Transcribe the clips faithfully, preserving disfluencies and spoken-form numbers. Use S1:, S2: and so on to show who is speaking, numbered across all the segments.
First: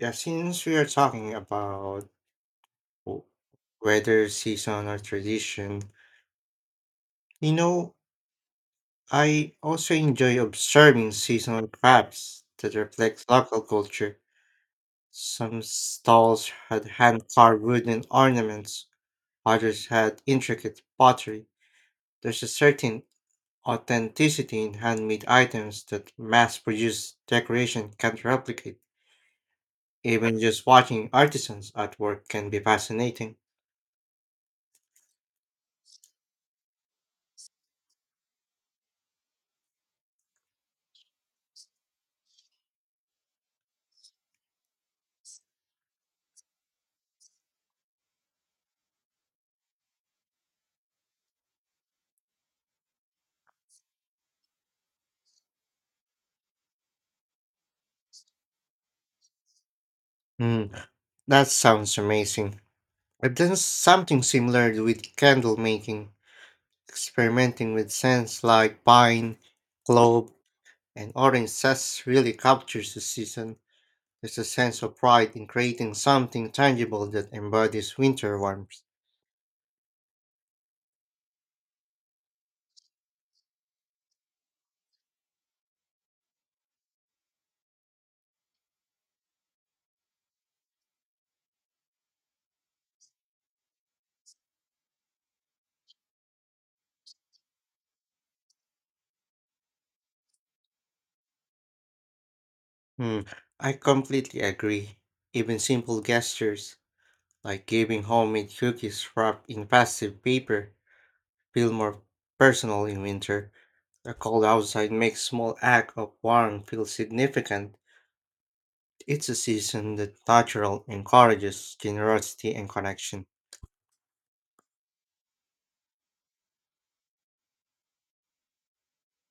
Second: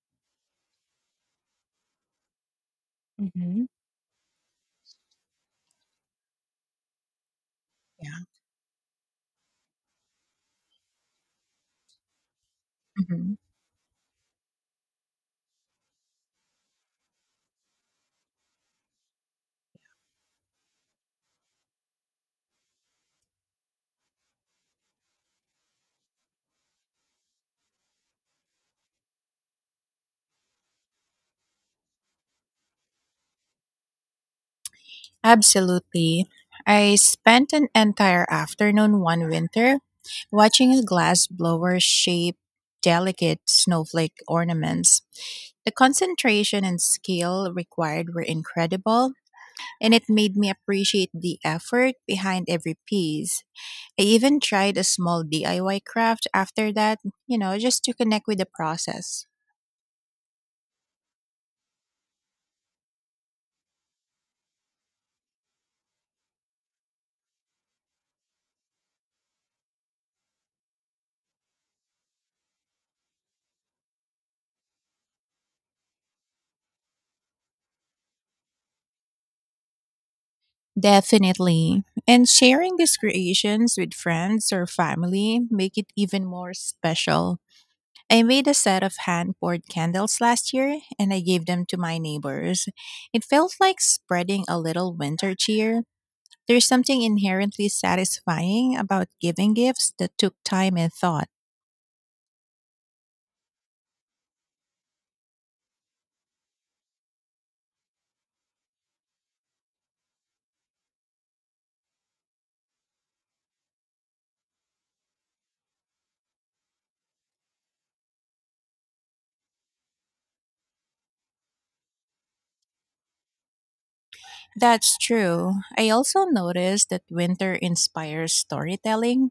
S1: Yeah, since we are talking about w-
S2: Mhm.
S1: weather, season, or tradition, you know,
S2: Yeah.
S1: I also enjoy observing seasonal crafts that reflect
S2: hmm
S1: local culture. Some stalls had hand carved wooden ornaments, others had intricate pottery. There's a certain authenticity in handmade items that mass produced decoration can't replicate. Even just watching artisans at work can be fascinating.
S2: Absolutely. I spent an entire afternoon one winter watching a glass blower shape delicate snowflake ornaments. The concentration and skill required were incredible, and it made me appreciate the effort behind every piece. I even tried a small D I Y craft after that, you know, just to connect with the process.
S1: That sounds amazing. I've done something similar with candle making, experimenting with scents like pine, clove, and orange zest really captures the season. There's a sense of pride in creating something tangible that embodies winter warmth.
S2: Definitely. And sharing these creations with friends or family make it even more special. I made a set of hand-poured candles last year and I gave them to my neighbors. It felt like spreading a little winter cheer. There's something inherently satisfying about giving gifts that took time and thought.
S1: Hmm, I completely agree. Even simple gestures, like giving homemade cookies wrapped in festive paper, feel more personal in winter. The cold outside makes small act of warmth feel significant. It's a season that natural encourages generosity and connection.
S2: That's true. I also noticed that winter inspires storytelling.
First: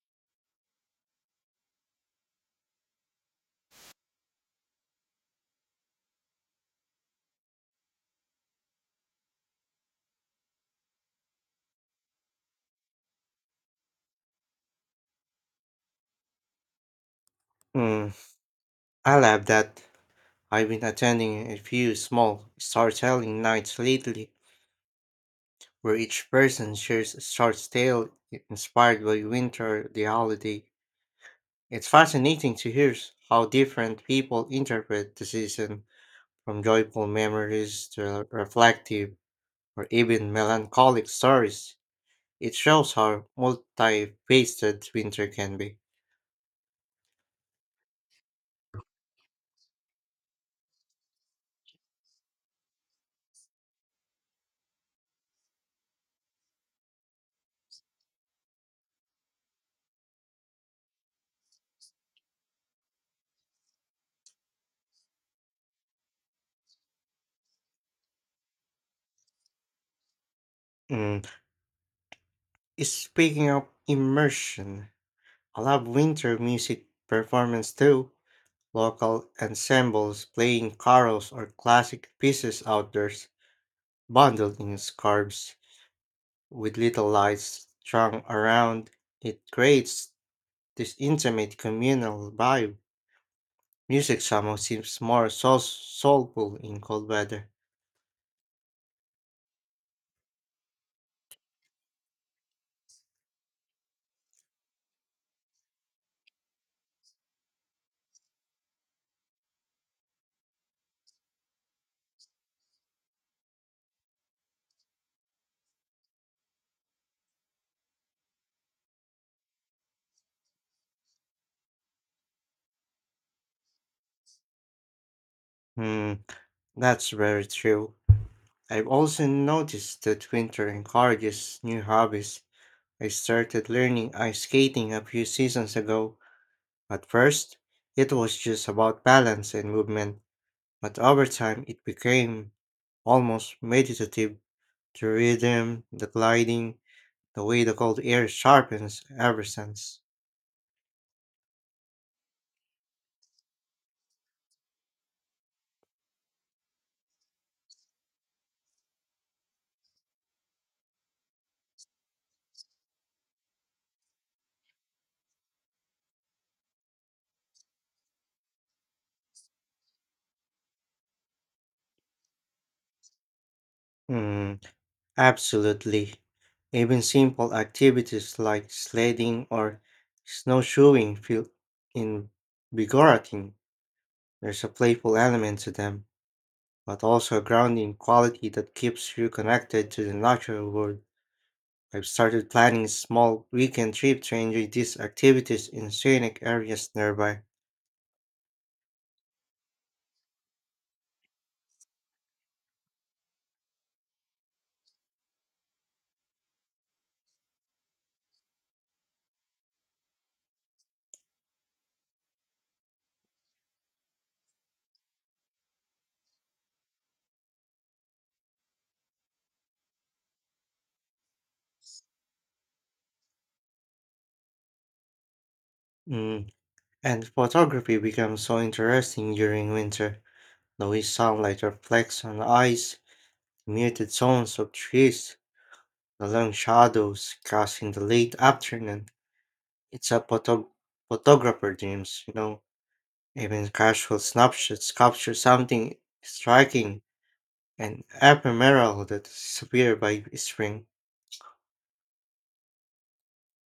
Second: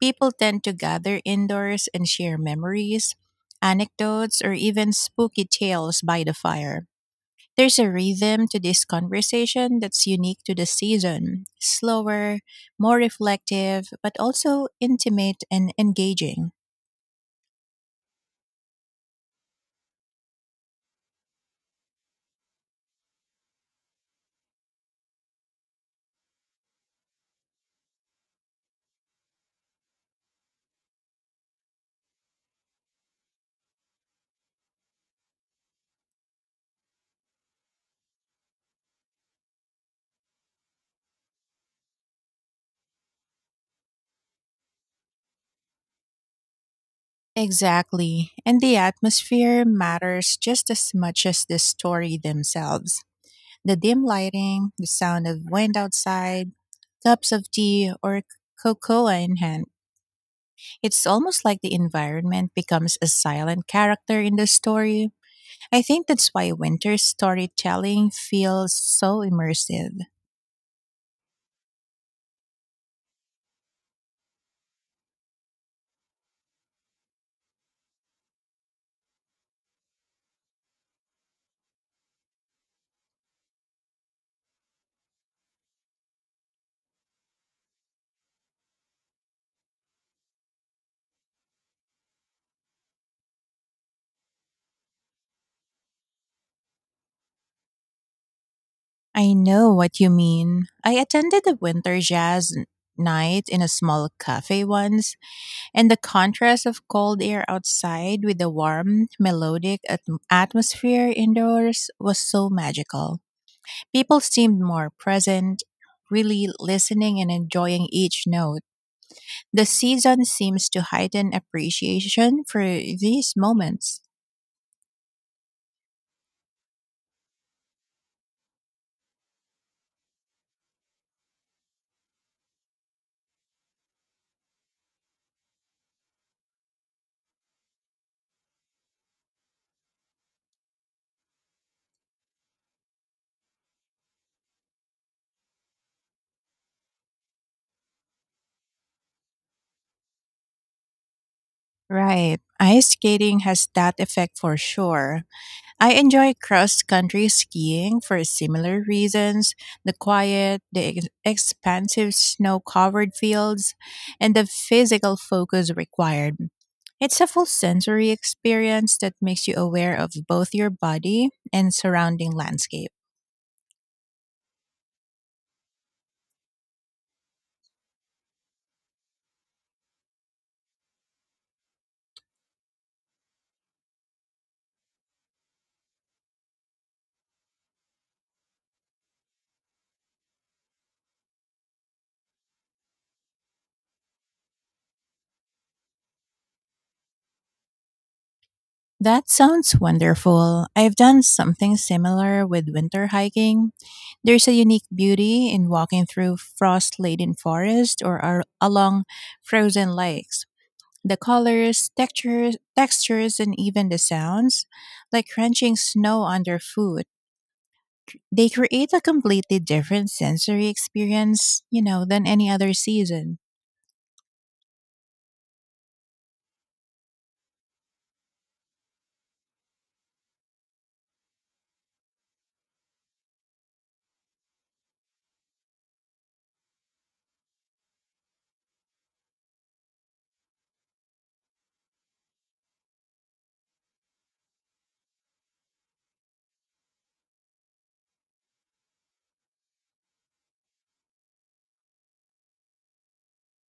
S2: People tend to gather indoors and share memories, anecdotes, or even spooky tales by the fire. There's a rhythm to this conversation that's unique to the season, slower, more reflective, but also intimate and engaging.
S1: Mm, I love that. I've been attending a few small storytelling nights lately, where each person shares a short tale inspired by winter or the holiday. It's fascinating to hear how different people interpret the season, from joyful memories to reflective or even melancholic stories. It shows how multifaceted winter can be.
S2: Exactly. And the atmosphere matters just as much as the story themselves. The dim lighting, the sound of wind outside, cups of tea, or cocoa in hand. It's almost like the environment becomes a silent character in the story. I think that's why winter storytelling feels so immersive.
S1: Mm. Speaking of immersion, I love winter music performance too. Local ensembles playing carols or classic pieces outdoors, bundled in scarves, with little lights strung around. It creates this intimate communal vibe. Music somehow seems more soul- soulful in cold weather.
S2: I know what you mean. I attended a winter jazz n- night in a small cafe once, and the contrast of cold air outside with the warm, melodic atm atmosphere indoors was so magical. People seemed more present, really listening and enjoying each note. The season seems to heighten appreciation for these moments.
S1: Hmm, that's very true. I've also noticed that winter encourages new hobbies. I started learning ice skating a few seasons ago. At first, it was just about balance and movement, but over time it became almost meditative. The rhythm, the gliding, the way the cold air sharpens ever since.
S2: Right. Ice skating has that effect for sure. I enjoy cross country skiing for similar reasons, the quiet, the ex- expansive snow covered fields, and the physical focus required. It's a full sensory experience that makes you aware of both your body and surrounding landscape.
S1: Mm, absolutely. Even simple activities like sledding or snowshoeing feel invigorating. There's a playful element to them, but also a grounding quality that keeps you connected to the natural world. I've started planning small weekend trip to enjoy these activities in scenic areas nearby.
S2: That sounds wonderful. I've done something similar with winter hiking. There's a unique beauty in walking through frost laden forest or ar- along frozen lakes. The colors, textures, textures, and even the sounds, like crunching snow underfoot, they create a completely different sensory experience, you know, than any other season.
S1: Mm. And photography becomes so interesting during winter. The way sunlight reflects on ice, the muted tones of trees, the long shadows cast in the late afternoon. It's a photo- photographer dreams, you know. Even casual snapshots capture something striking and ephemeral that disappears by spring.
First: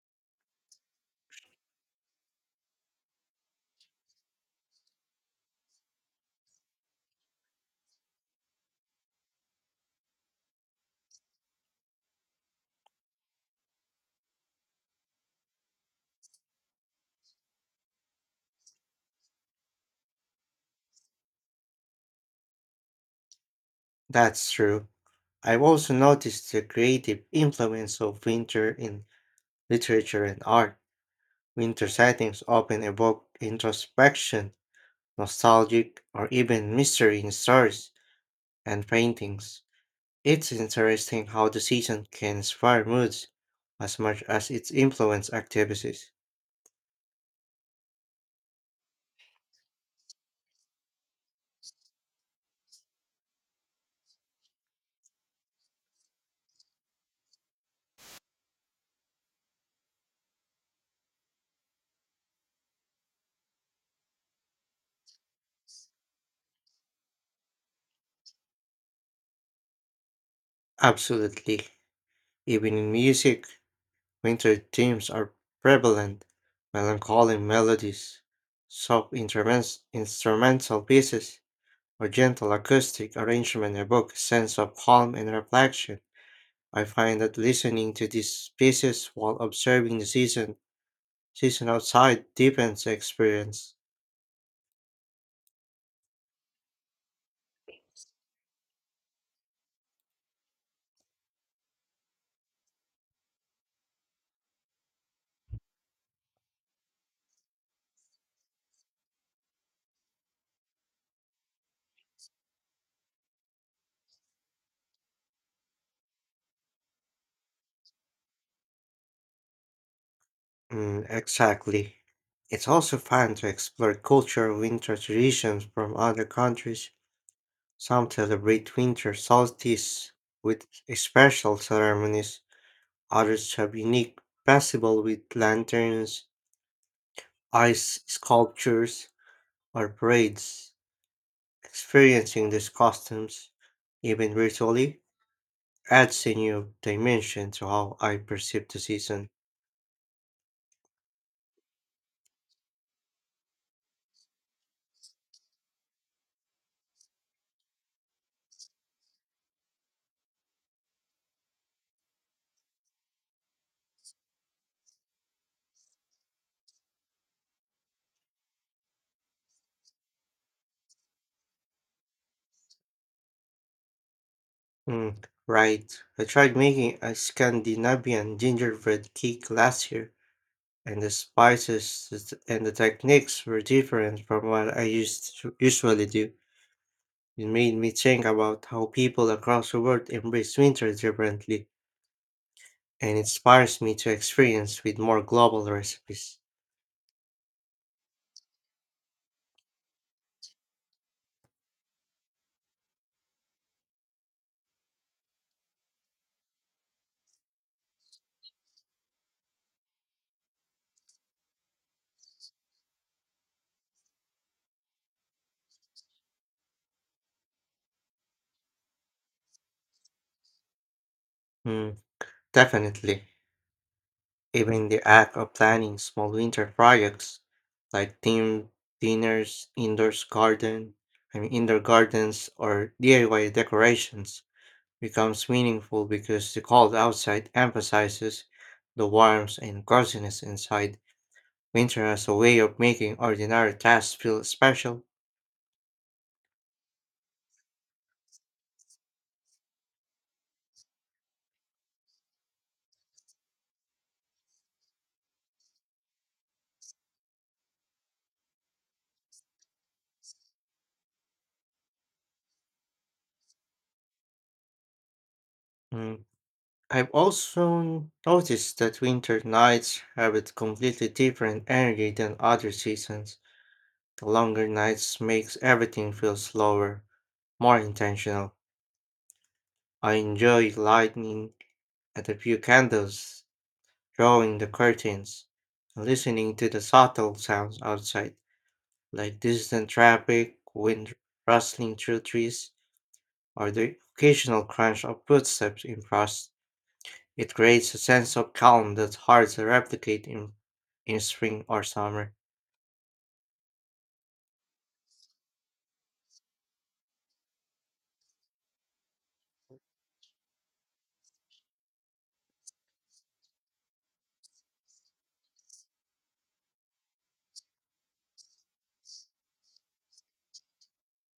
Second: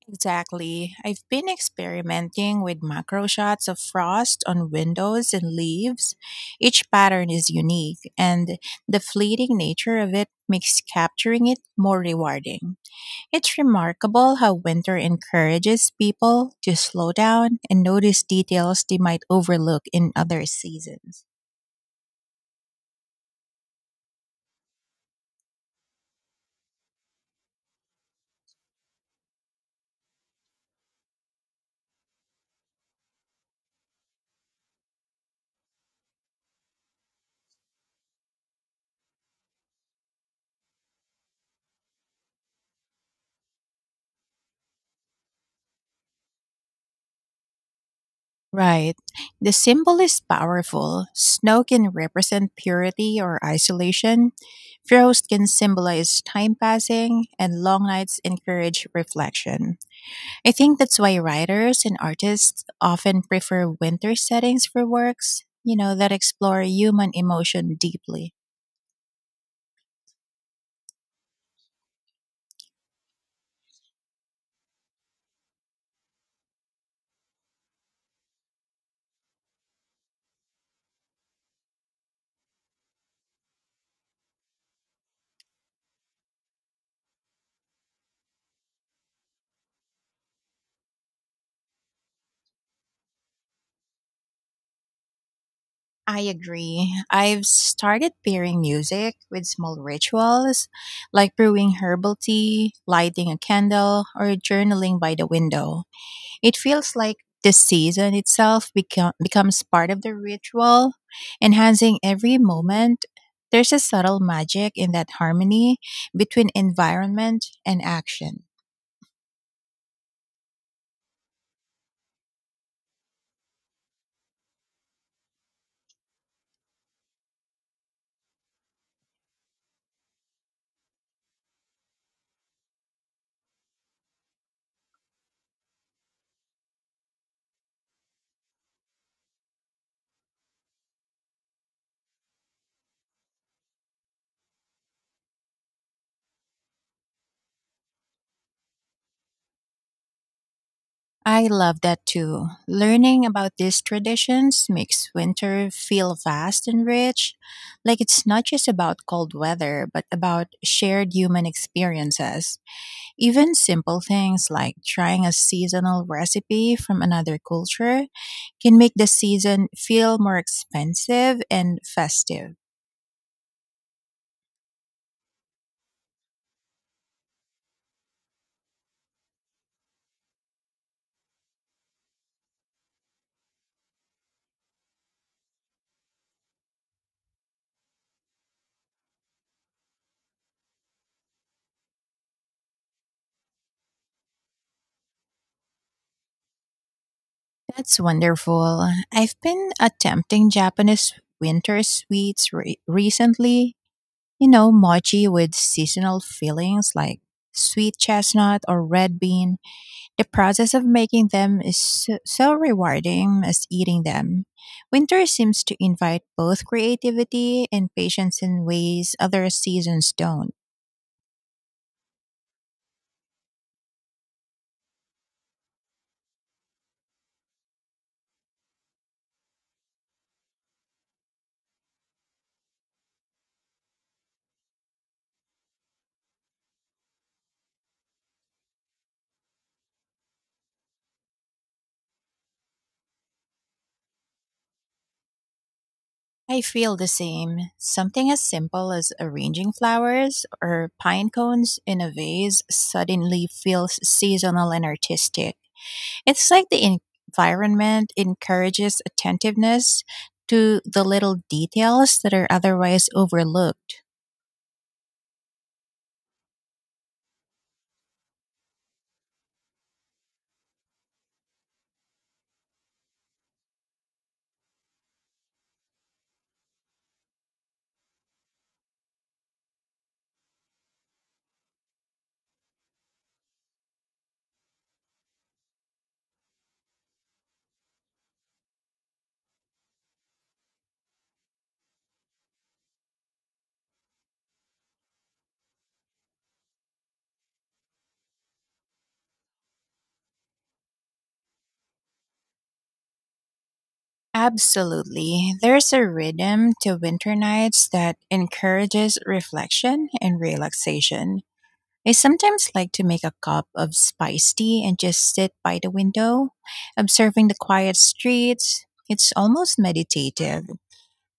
S2: Exactly. I've been experimenting with macro shots of frost on windows and leaves. Each pattern is unique, and the fleeting nature of it makes capturing it more rewarding. It's remarkable how winter encourages people to slow down and notice details they might overlook in other seasons.
S1: That's true. I've also noticed the creative influence of winter in literature and art. Winter settings often evoke introspection, nostalgic, or even mystery in stories and paintings. It's interesting how the season can inspire moods as much as it influences activities.
S2: Right. The symbol is powerful. Snow can represent purity or isolation. Frost can symbolize time passing, and long nights encourage reflection. I think that's why writers and artists often prefer winter settings for works, you know, that explore human emotion deeply.
S1: Absolutely. Even in music, winter themes are prevalent, melancholy melodies, soft intermens- instrumental pieces, or gentle acoustic arrangement evoke a sense of calm and reflection. I find that listening to these pieces while observing the season, season outside deepens the experience.
S2: I agree. I've started pairing music with small rituals like brewing herbal tea, lighting a candle, or journaling by the window. It feels like the season itself become, becomes part of the ritual, enhancing every moment. There's a subtle magic in that harmony between environment and action.
S1: Mm, exactly. It's also fun to explore cultural winter traditions from other countries. Some celebrate winter solstice with special ceremonies. Others have unique festival with lanterns, ice sculptures, or parades. Experiencing these costumes, even virtually, adds a new dimension to how I perceive the season.
S2: I love that too. Learning about these traditions makes winter feel vast and rich, like it's not just about cold weather, but about shared human experiences. Even simple things like trying a seasonal recipe from another culture can make the season feel more expensive and festive.
S1: Mm, right. I tried making a Scandinavian gingerbread cake last year, and the spices th- and the techniques were different from what I used to usually do. It made me think about how people across the world embrace winter differently, and inspires me to experience with more global recipes.
S2: That's wonderful. I've been attempting Japanese winter sweets re- recently. You know, mochi with seasonal fillings like sweet chestnut or red bean. The process of making them is so, so rewarding as eating them. Winter seems to invite both creativity and patience in ways other seasons don't.
S1: Mm, definitely. Even the act of planning small winter projects like themed dinners, indoor garden, I mean indoor gardens or D I Y decorations becomes meaningful because the cold outside emphasizes the warmth and coziness inside. Winter has a way of making ordinary tasks feel special.
S2: I feel the same. Something as simple as arranging flowers or pine cones in a vase suddenly feels seasonal and artistic. It's like the environment encourages attentiveness to the little details that are otherwise overlooked.
S1: Hmm, I've also noticed that winter nights have a completely different energy than other seasons. The longer nights makes everything feel slower, more intentional. I enjoy lighting and a few candles, drawing the curtains, and listening to the subtle sounds outside, like distant traffic, wind rustling through trees, or the occasional crunch of footsteps in frost. It creates a sense of calm that's hard to replicate in, in spring or summer.
S2: Absolutely. There's a rhythm to winter nights that encourages reflection and relaxation. I sometimes like to make a cup of spice tea and just sit by the window, observing the quiet streets. It's almost meditative.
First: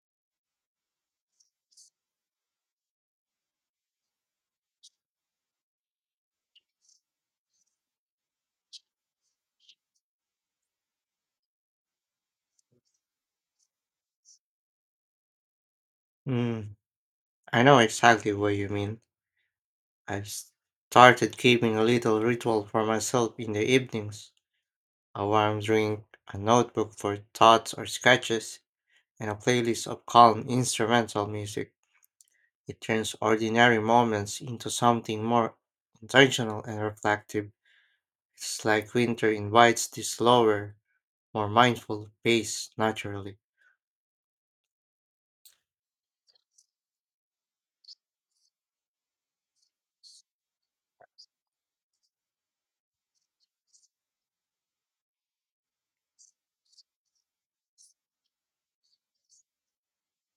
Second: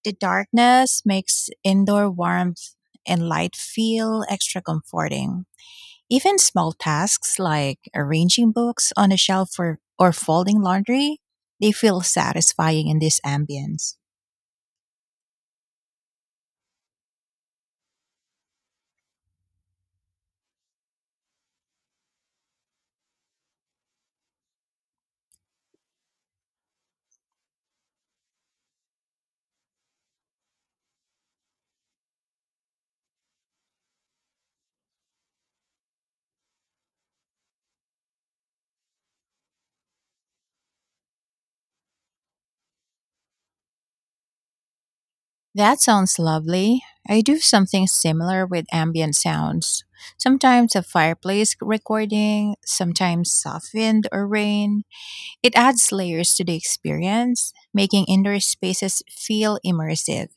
S2: The darkness makes indoor warmth and light feel extra comforting. Even small tasks like arranging books on a shelf or, or folding laundry, they feel satisfying in this ambience.
S1: Mm, I know exactly what you mean. I've s- started keeping a little ritual for myself in the evenings, a warm drink, a notebook for thoughts or sketches, and a playlist of calm instrumental music. It turns ordinary moments into something more intentional and reflective. It's like winter invites this slower, more mindful pace naturally.
S2: That sounds lovely. I do something similar with ambient sounds. Sometimes a fireplace recording, sometimes soft wind or rain. It adds layers to the experience, making indoor spaces feel immersive.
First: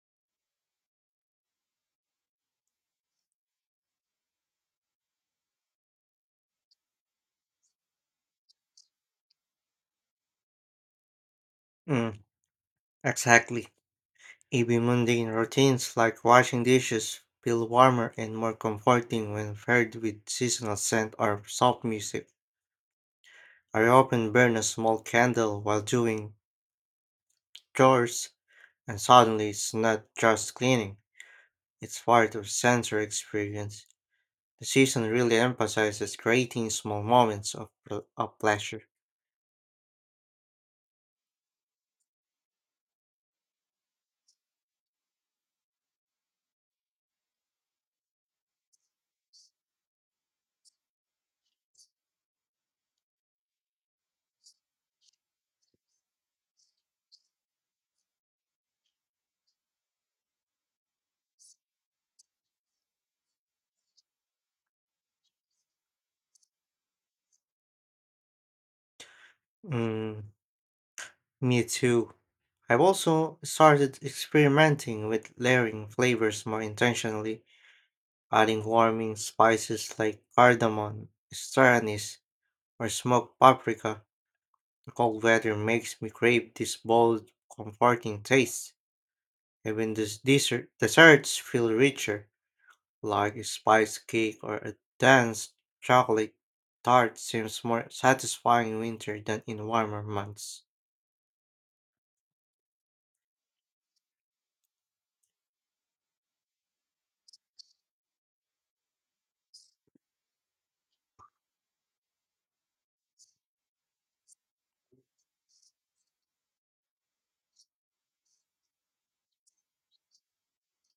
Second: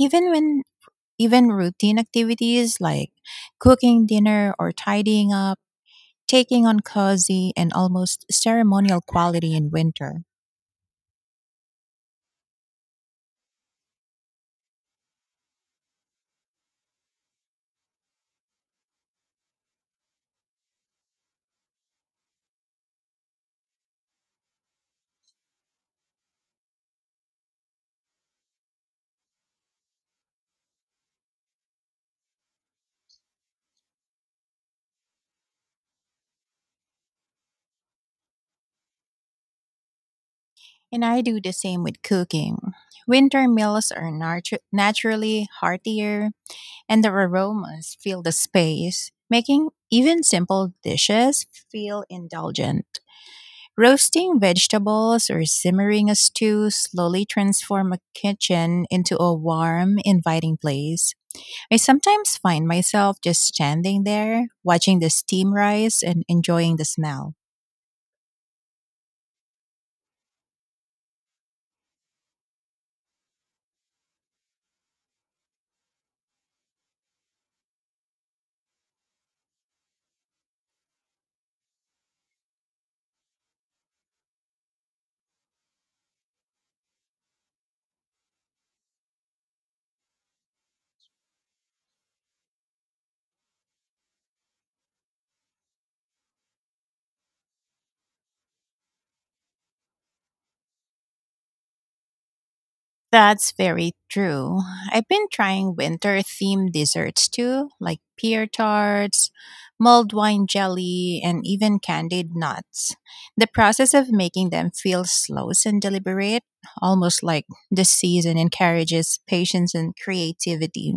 S2: Even when even routine activities like cooking dinner or tidying up, taking on cozy and almost ceremonial quality in winter.
S1: Mm. Exactly. Even mundane routines like washing dishes feel warmer and more comforting when paired with seasonal scent or soft music. I often burn a small candle while doing chores, and suddenly it's not just cleaning, it's part of sensory experience. The season really emphasizes creating small moments of, pl- of pleasure.
S2: And I do the same with cooking. Winter meals are natu- naturally heartier, and the aromas fill the space, making even simple dishes feel indulgent. Roasting vegetables or simmering a stew slowly transform a kitchen into a warm, inviting place. I sometimes find myself just standing there, watching the steam rise and enjoying the smell.
S1: Mm, me too. I've also started experimenting with layering flavors more intentionally, adding warming spices like cardamom, star anise, or smoked paprika. The cold weather makes me crave this bold, comforting taste. Even these dessert, desserts feel richer, like a spice cake or a dense chocolate tart seems more satisfying in winter than in warmer months.
S2: That's very true. I've been trying winter themed desserts too, like pear tarts, mulled wine jelly, and even candied nuts. The process of making them feels slow and deliberate, almost like the season encourages patience and creativity.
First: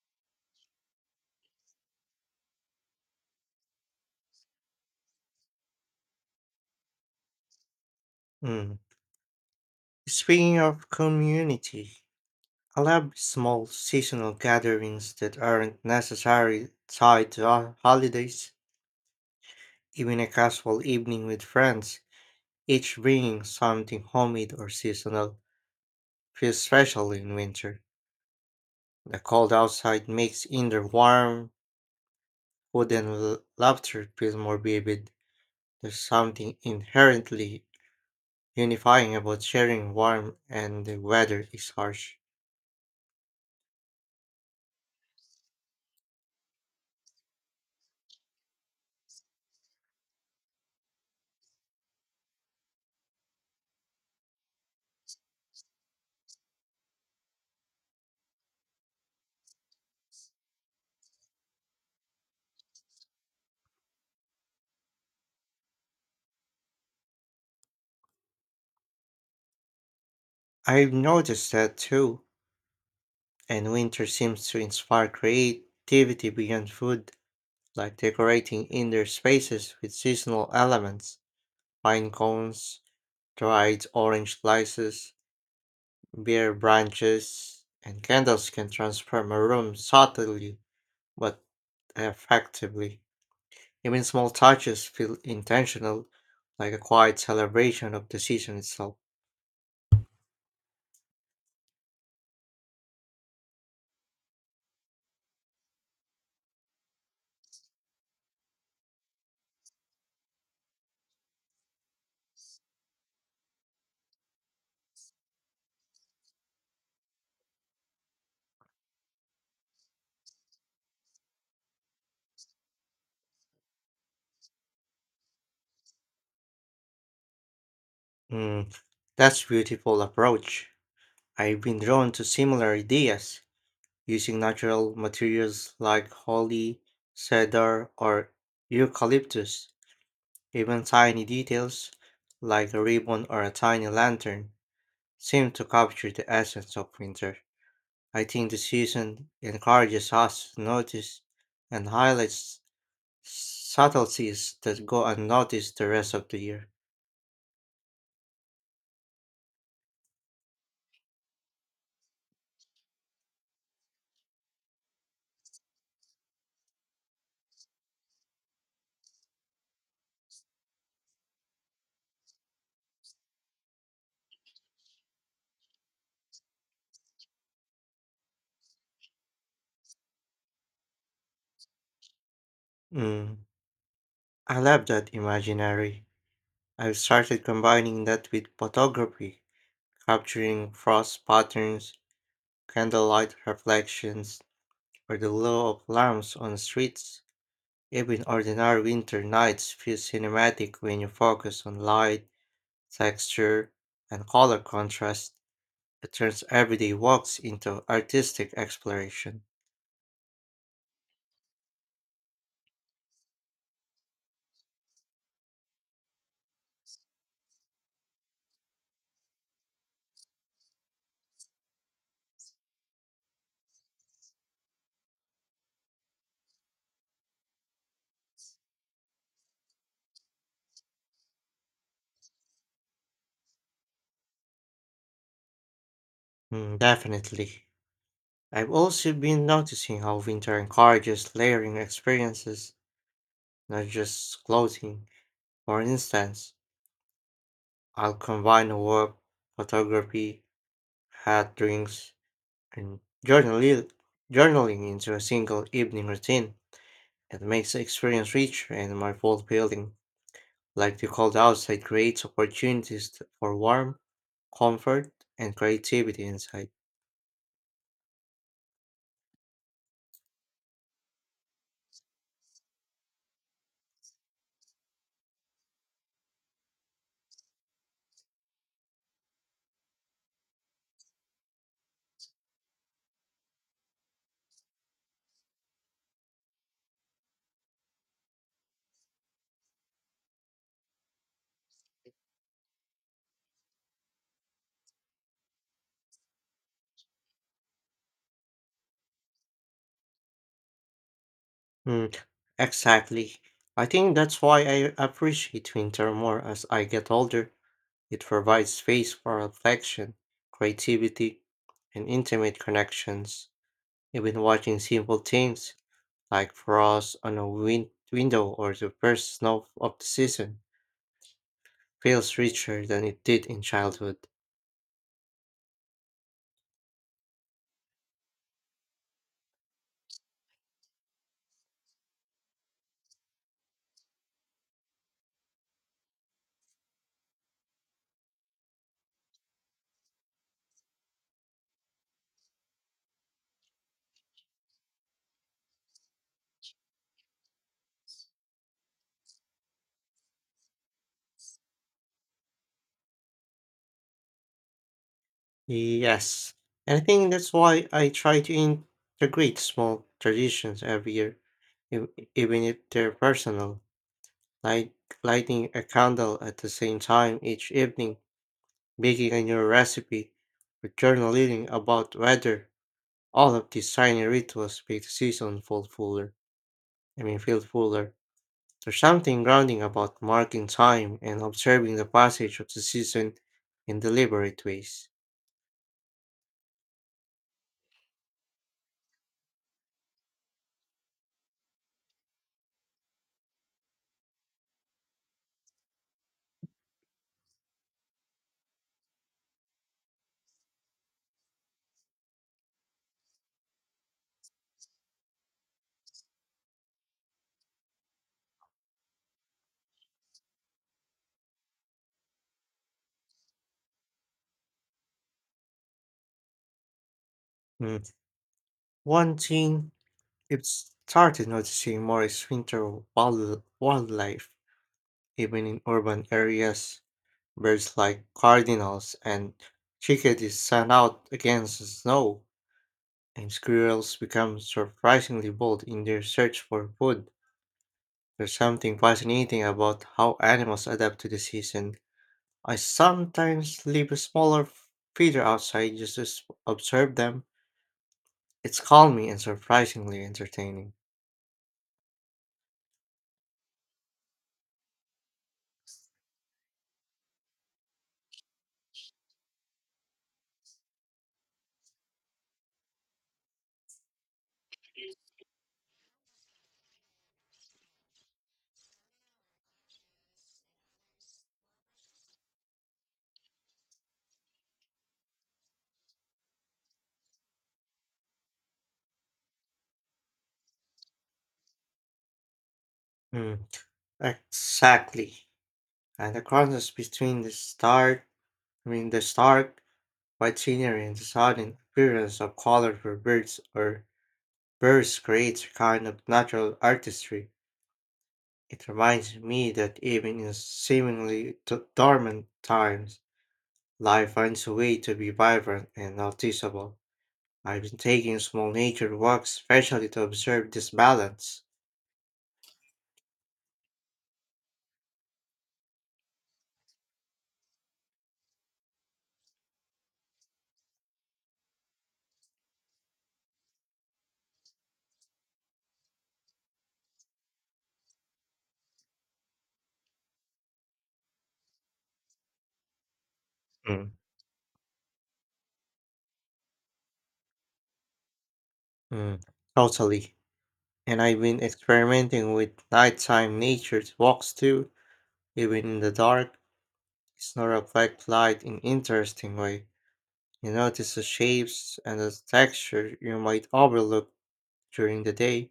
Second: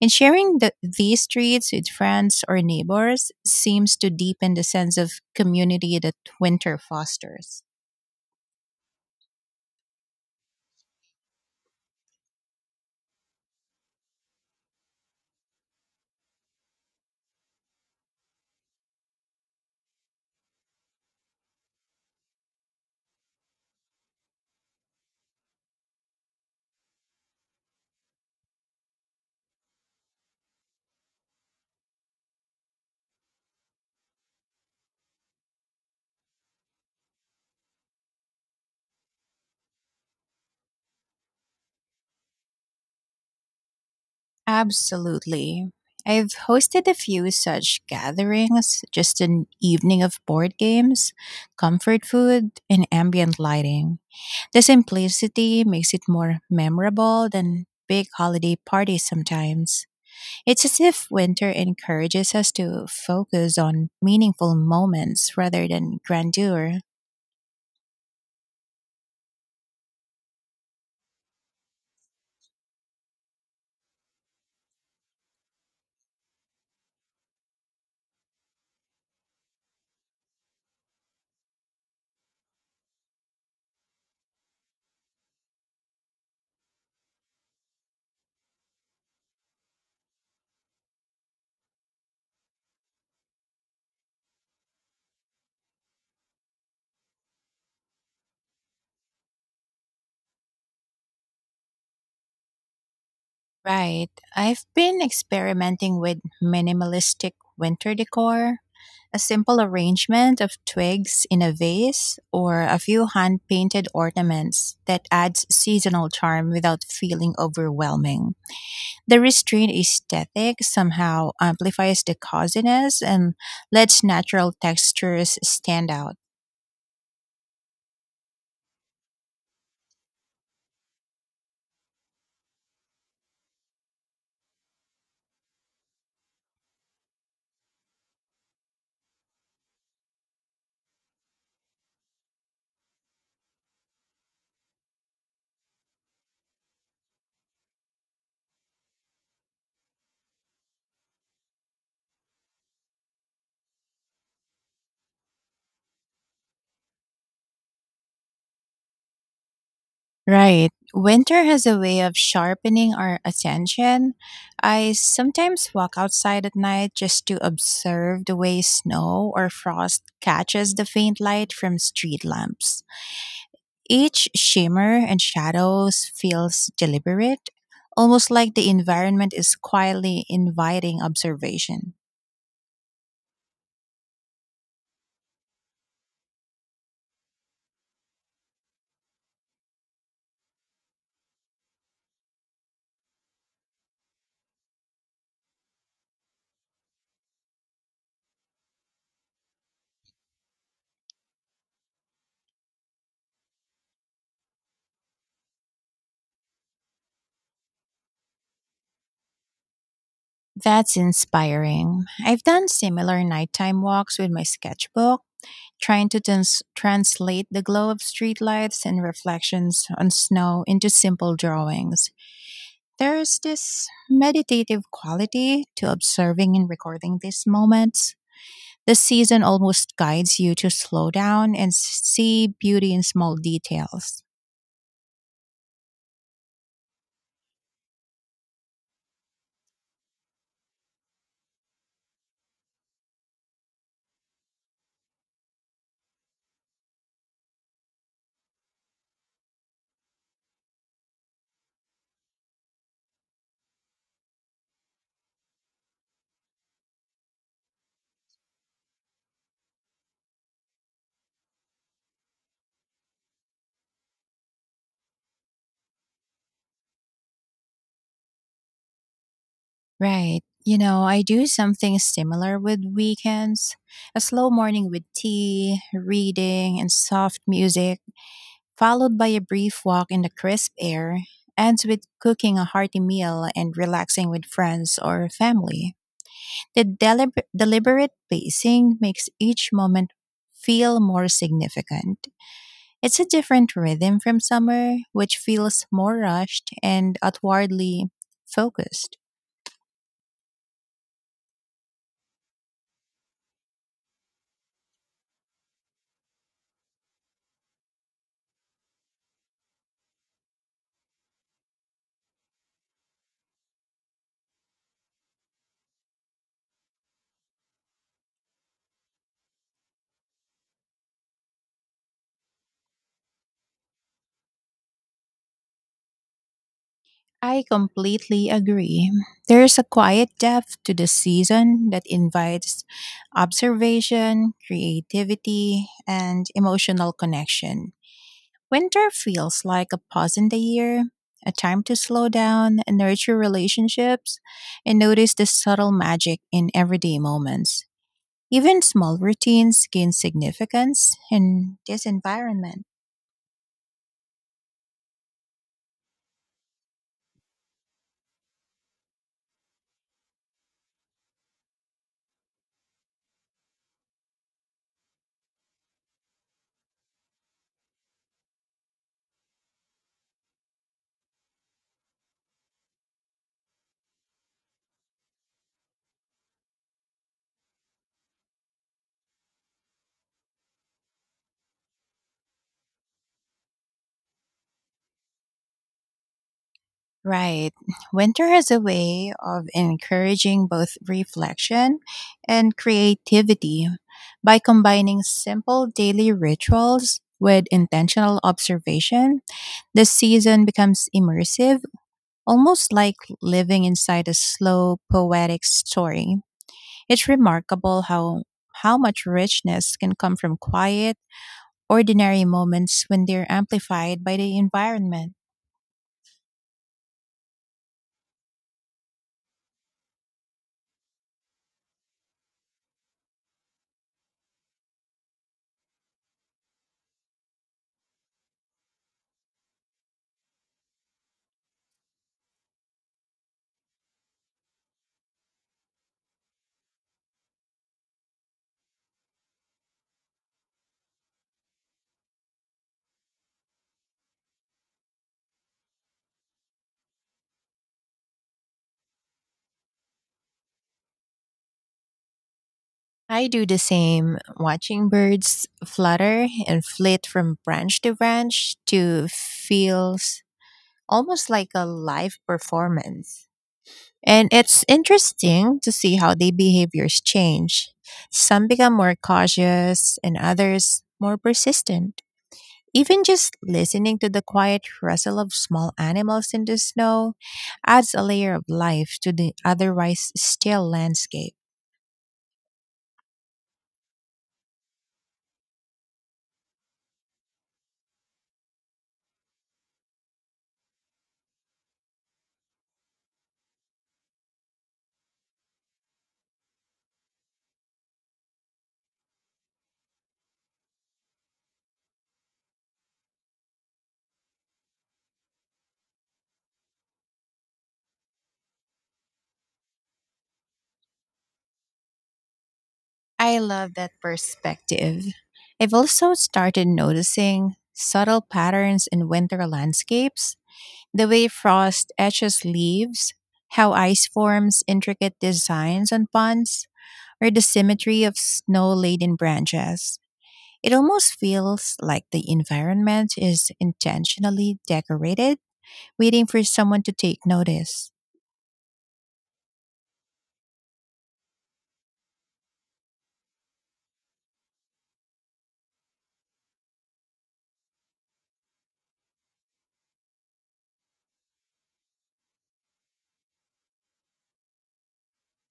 S2: And sharing the, these treats with friends or neighbors seems to deepen the sense of community that winter fosters.
S1: Mm. Speaking of community, I love small seasonal gatherings that aren't necessarily tied to ho- holidays. Even a casual evening with friends, each bringing something homemade or seasonal, feels special in winter. The cold outside makes indoor warm, food and l- laughter feel more vivid. There's something inherently unifying about sharing warm and the weather is harsh.
S2: Absolutely. I've hosted a few such gatherings, just an evening of board games, comfort food, and ambient lighting. The simplicity makes it more memorable than big holiday parties sometimes. It's as if winter encourages us to focus on meaningful moments rather than grandeur.
S1: I've noticed that too, and winter seems to inspire creativity beyond food, like decorating indoor spaces with seasonal elements, pine cones, dried orange slices, beer branches, and candles can transform a room subtly but effectively. Even small touches feel intentional, like a quiet celebration of the season itself.
S2: Right. I've been experimenting with minimalistic winter decor. A simple arrangement of twigs in a vase or a few hand painted ornaments that adds seasonal charm without feeling overwhelming. The restrained aesthetic somehow amplifies the coziness and lets natural textures stand out.
S1: Mm, that's beautiful approach. I've been drawn to similar ideas, using natural materials like holly, cedar, or eucalyptus. Even tiny details, like a ribbon or a tiny lantern, seem to capture the essence of winter. I think the season encourages us to notice and highlights subtleties that go unnoticed the rest of the year.
S2: Right. Winter has a way of sharpening our attention. I sometimes walk outside at night just to observe the way snow or frost catches the faint light from street lamps. Each shimmer and shadows feels deliberate, almost like the environment is quietly inviting observation.
S1: Mm, I love that imaginary. I've started combining that with photography, capturing frost patterns, candlelight reflections, or the glow of lamps on streets. Even ordinary winter nights feel cinematic when you focus on light, texture, and color contrast, it turns everyday walks into artistic exploration.
S2: That's inspiring. I've done similar nighttime walks with my sketchbook, trying to trans- translate the glow of streetlights and reflections on snow into simple drawings. There's this meditative quality to observing and recording these moments. This season almost guides you to slow down and see beauty in small details.
S1: Mm, definitely. I've also been noticing how winter encourages layering experiences, not just clothing. For instance, I'll combine work, photography, hat drinks, and journali- journaling into a single evening routine. It makes the experience richer and more fulfilling. Like the cold outside creates opportunities t- for warmth, comfort, and creativity inside.
S2: Right. You know, I do something similar with weekends, a slow morning with tea, reading, and soft music, followed by a brief walk in the crisp air, ends with cooking a hearty meal and relaxing with friends or family. The delib- deliberate pacing makes each moment feel more significant. It's a different rhythm from summer, which feels more rushed and outwardly focused.
S1: Mm, exactly. I think that's why I appreciate winter more as I get older. It provides space for reflection, creativity, and intimate connections. Even watching simple things like frost on a win- window or the first snow of the season feels richer than it did in childhood.
S2: I completely agree. There's a quiet depth to the season that invites observation, creativity, and emotional connection. Winter feels like a pause in the year, a time to slow down and nurture relationships and notice the subtle magic in everyday moments. Even small routines gain significance in this environment.
S1: Yes, and I think that's why I try to integrate small traditions every year, ev- even if they're personal, like lighting a candle at the same time each evening, making a new recipe, or journaling about weather. All of these tiny rituals make the season feel fuller. I mean, feel fuller. There's something grounding about marking time and observing the passage of the season in deliberate ways.
S2: Right. Winter has a way of encouraging both reflection and creativity by combining simple daily rituals with intentional observation. The season becomes immersive, almost like living inside a slow poetic story. It's remarkable how how much richness can come from quiet ordinary moments when they're amplified by the environment.
S1: Mm. One thing I've started noticing more winter wild, wildlife, even in urban areas. Birds like cardinals and chickadees stand out against the snow, and squirrels become surprisingly bold in their search for food. There's something fascinating about how animals adapt to the season. I sometimes leave a smaller feeder outside just to s- observe them. It's calming and surprisingly entertaining.
S2: I do the same, watching birds flutter and flit from branch to branch to feels almost like a live performance. And it's interesting to see how their behaviors change. Some become more cautious and others more persistent. Even just listening to the quiet rustle of small animals in the snow adds a layer of life to the otherwise still landscape.
S1: Mm, exactly, and the contrast between the stark, I mean the stark white scenery and the sudden appearance of colorful birds or birds creates a kind of natural artistry. It reminds me that even in seemingly d- dormant times, life finds a way to be vibrant and noticeable. I've been taking small nature walks especially to observe this balance.
S2: I love that perspective. I've also started noticing subtle patterns in winter landscapes, the way frost etches leaves, how ice forms intricate designs on ponds, or the symmetry of snow laden branches. It almost feels like the environment is
S1: Mm.
S2: intentionally decorated, waiting for someone to take notice.
S1: Mm, totally. And I've been experimenting with nighttime nature walks too. Even in the dark, it's not a light in interesting way. You notice the shapes and the texture you might overlook during the day.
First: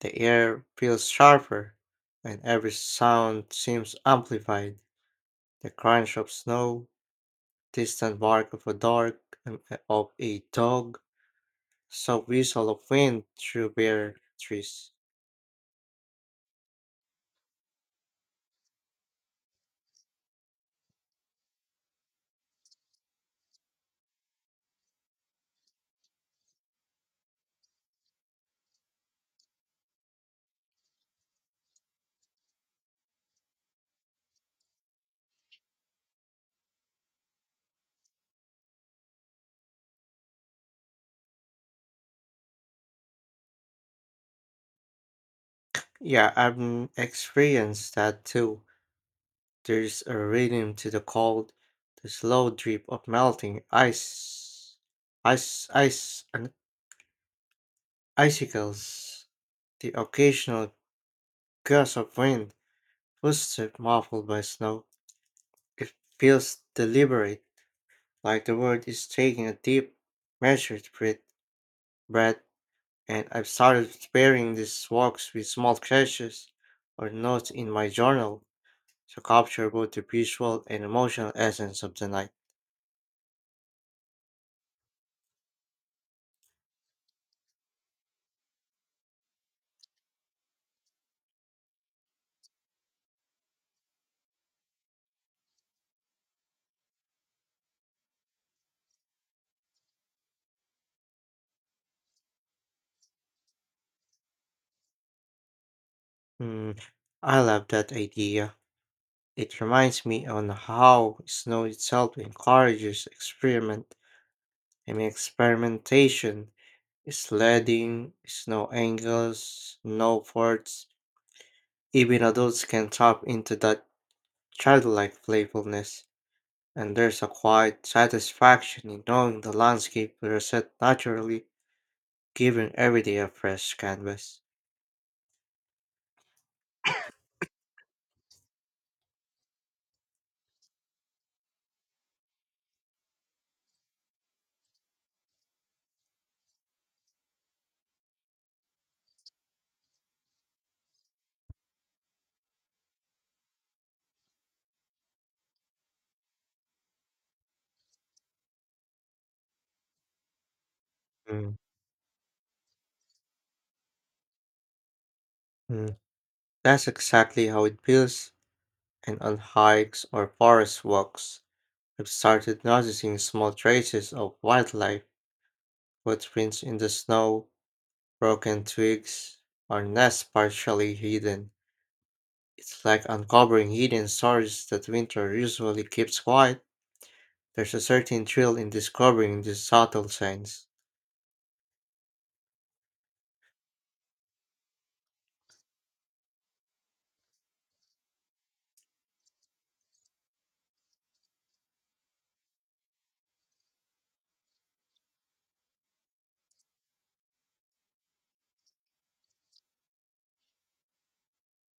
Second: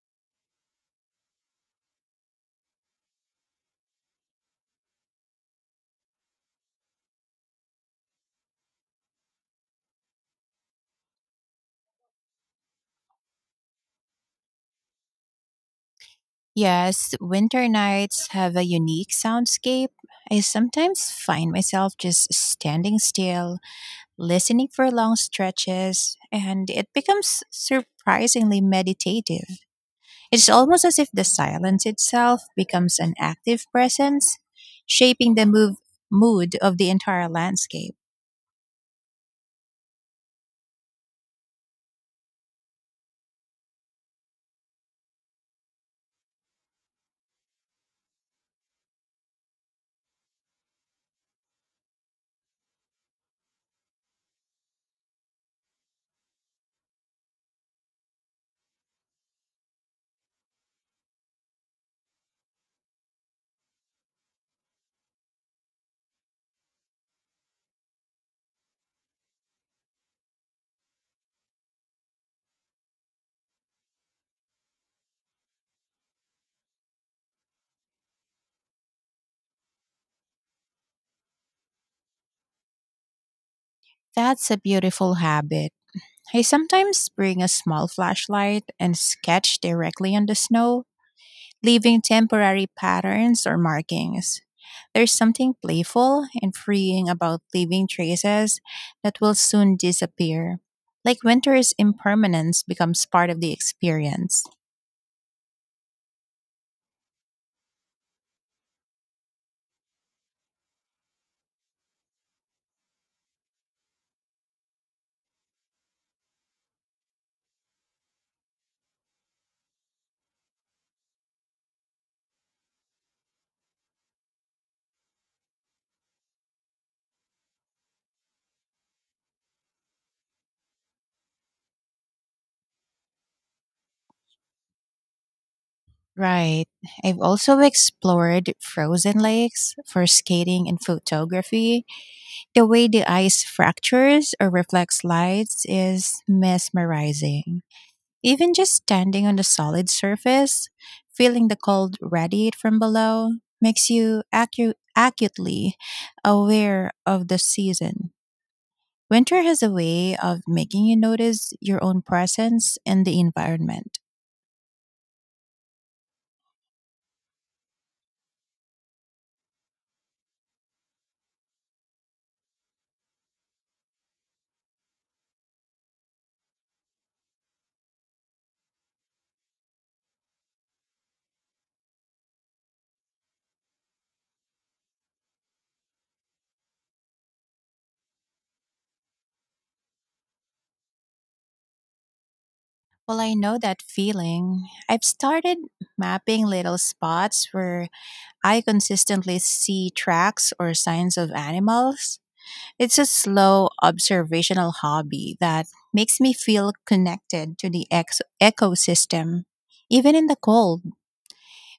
S1: The air feels sharper, and every sound seems amplified. The crunch of snow, distant bark of a dog and of a dog, soft whistle of wind through bare trees.
S2: Yes, winter nights have a unique soundscape. I sometimes find myself just standing still, listening for long stretches, and it becomes surprisingly meditative. It's almost as if the silence itself becomes an active presence, shaping the move, mood of the entire landscape.
S1: Yeah, I've experienced that too. There's a rhythm to the cold, the slow drip of melting ice, ice, ice, and icicles, the occasional gust of wind, footsteps muffled by snow. It feels deliberate, like the world is taking a deep, measured breath, breath, and I've started pairing these walks with small gestures or notes in my journal to capture both the visual and emotional essence of the night.
S2: That's a beautiful habit. I sometimes bring a small flashlight and sketch directly on the snow, leaving temporary patterns or markings. There's something playful and freeing about leaving traces that will soon disappear. Like winter's impermanence becomes part of the experience.
S1: Hmm. I love that idea. It reminds me on how snow itself encourages experiment. I mean experimentation, sledding, snow angles, snow forts. Even adults can tap into that childlike playfulness, and there's a quiet satisfaction in knowing the landscape will reset naturally, giving every day a fresh canvas.
S2: Right. I've also explored frozen lakes for skating and photography. The way the ice fractures or reflects lights is mesmerizing. Even just standing on a solid surface, feeling the cold radiate from below, makes you acu- acutely aware of the season. Winter has a way of making you notice
S1: Mm.
S2: your own presence in the environment.
S1: Mm. That's exactly how it feels, and on hikes or forest walks. I've started noticing small traces of wildlife, footprints in the snow, broken twigs, or nests partially hidden. It's like uncovering hidden stories that winter usually keeps quiet. There's a certain thrill in discovering these subtle signs.
S2: Well, I know that feeling. I've started mapping little spots where I consistently see tracks or signs of animals. It's a slow observational hobby that makes me feel connected to the ex- ecosystem. Even in the cold,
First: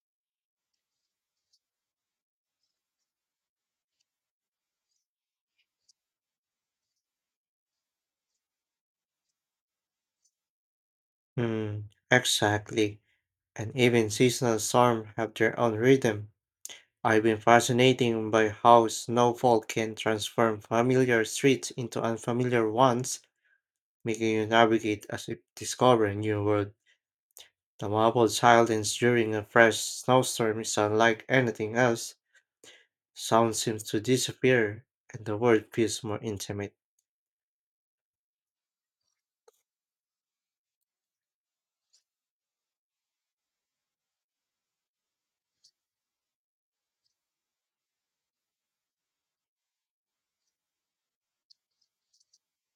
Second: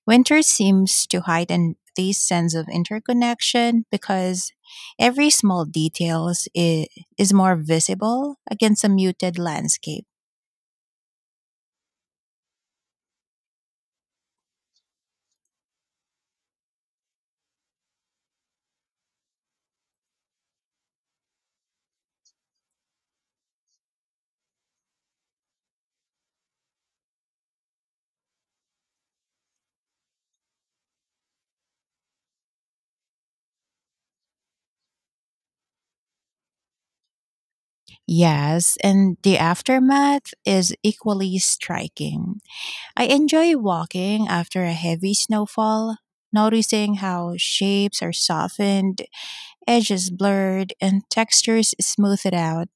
S2: winter seems to heighten this sense of interconnection because every small details i- is more visible against a muted landscape.
S1: Hmm, exactly. And even seasonal storms have their own rhythm. I've been fascinated by how snowfall can transform familiar streets into unfamiliar ones making you navigate as if discovering a new world. The marble silence during a fresh snowstorm is unlike anything else. Sound seems to disappear, and the world feels more intimate.
S2: Yes, and the aftermath is equally striking. I enjoy walking after a heavy snowfall, noticing how shapes are softened, edges blurred, and textures smoothed out.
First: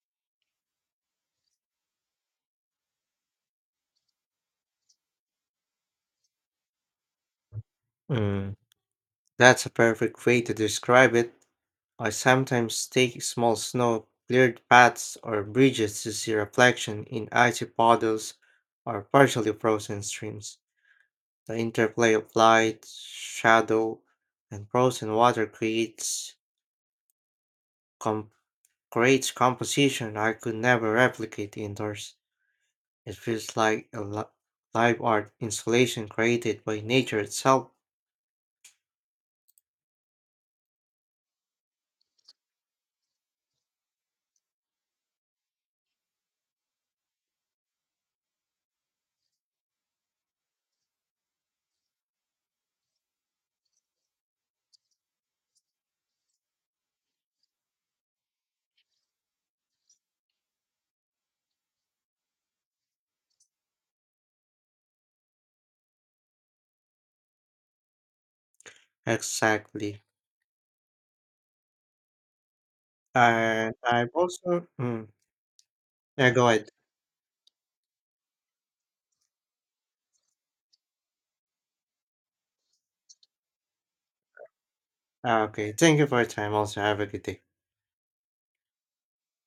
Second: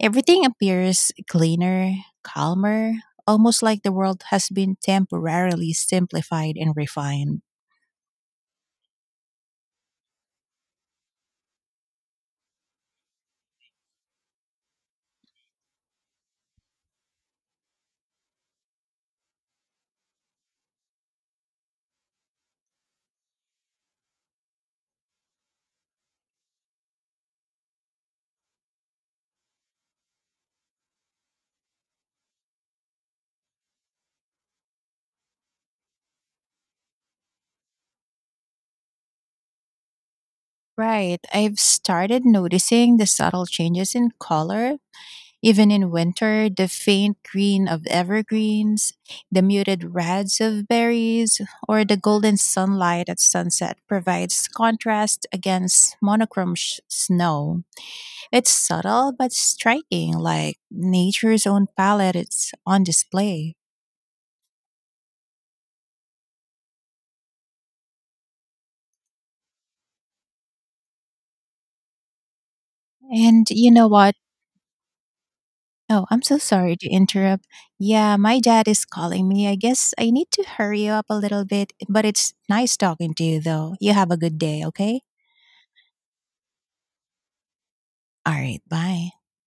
S2: Everything appears cleaner, calmer, almost like the world has been temporarily simplified and refined.
S1: Mm, that's a perfect way to describe it. I sometimes take small snow cleared paths or bridges to see reflection in icy puddles or partially frozen streams. The interplay of light, shadow, and frozen water creates creates composition I could never replicate indoors. It feels like a li- live art installation created by nature itself.
S2: Right. I've started noticing the subtle changes in color. Even in winter, the faint green of evergreens, the muted reds of berries, or the golden sunlight at sunset provides contrast against monochrome sh- snow. It's subtle but striking, like nature's own palette. It's on display.
S1: Exactly.
S2: And you
S1: And
S2: know
S1: I've
S2: what?
S1: also. Mm,
S2: Oh, I'm
S1: yeah,
S2: so
S1: go ahead.
S2: sorry to interrupt. Yeah, my dad is calling me. I guess I need to hurry you up a little bit, but it's nice talking to you, though. You have a good day, okay?
S1: Ah, Okay. Thank you for your time. Also, have a good day.
S2: All right, bye.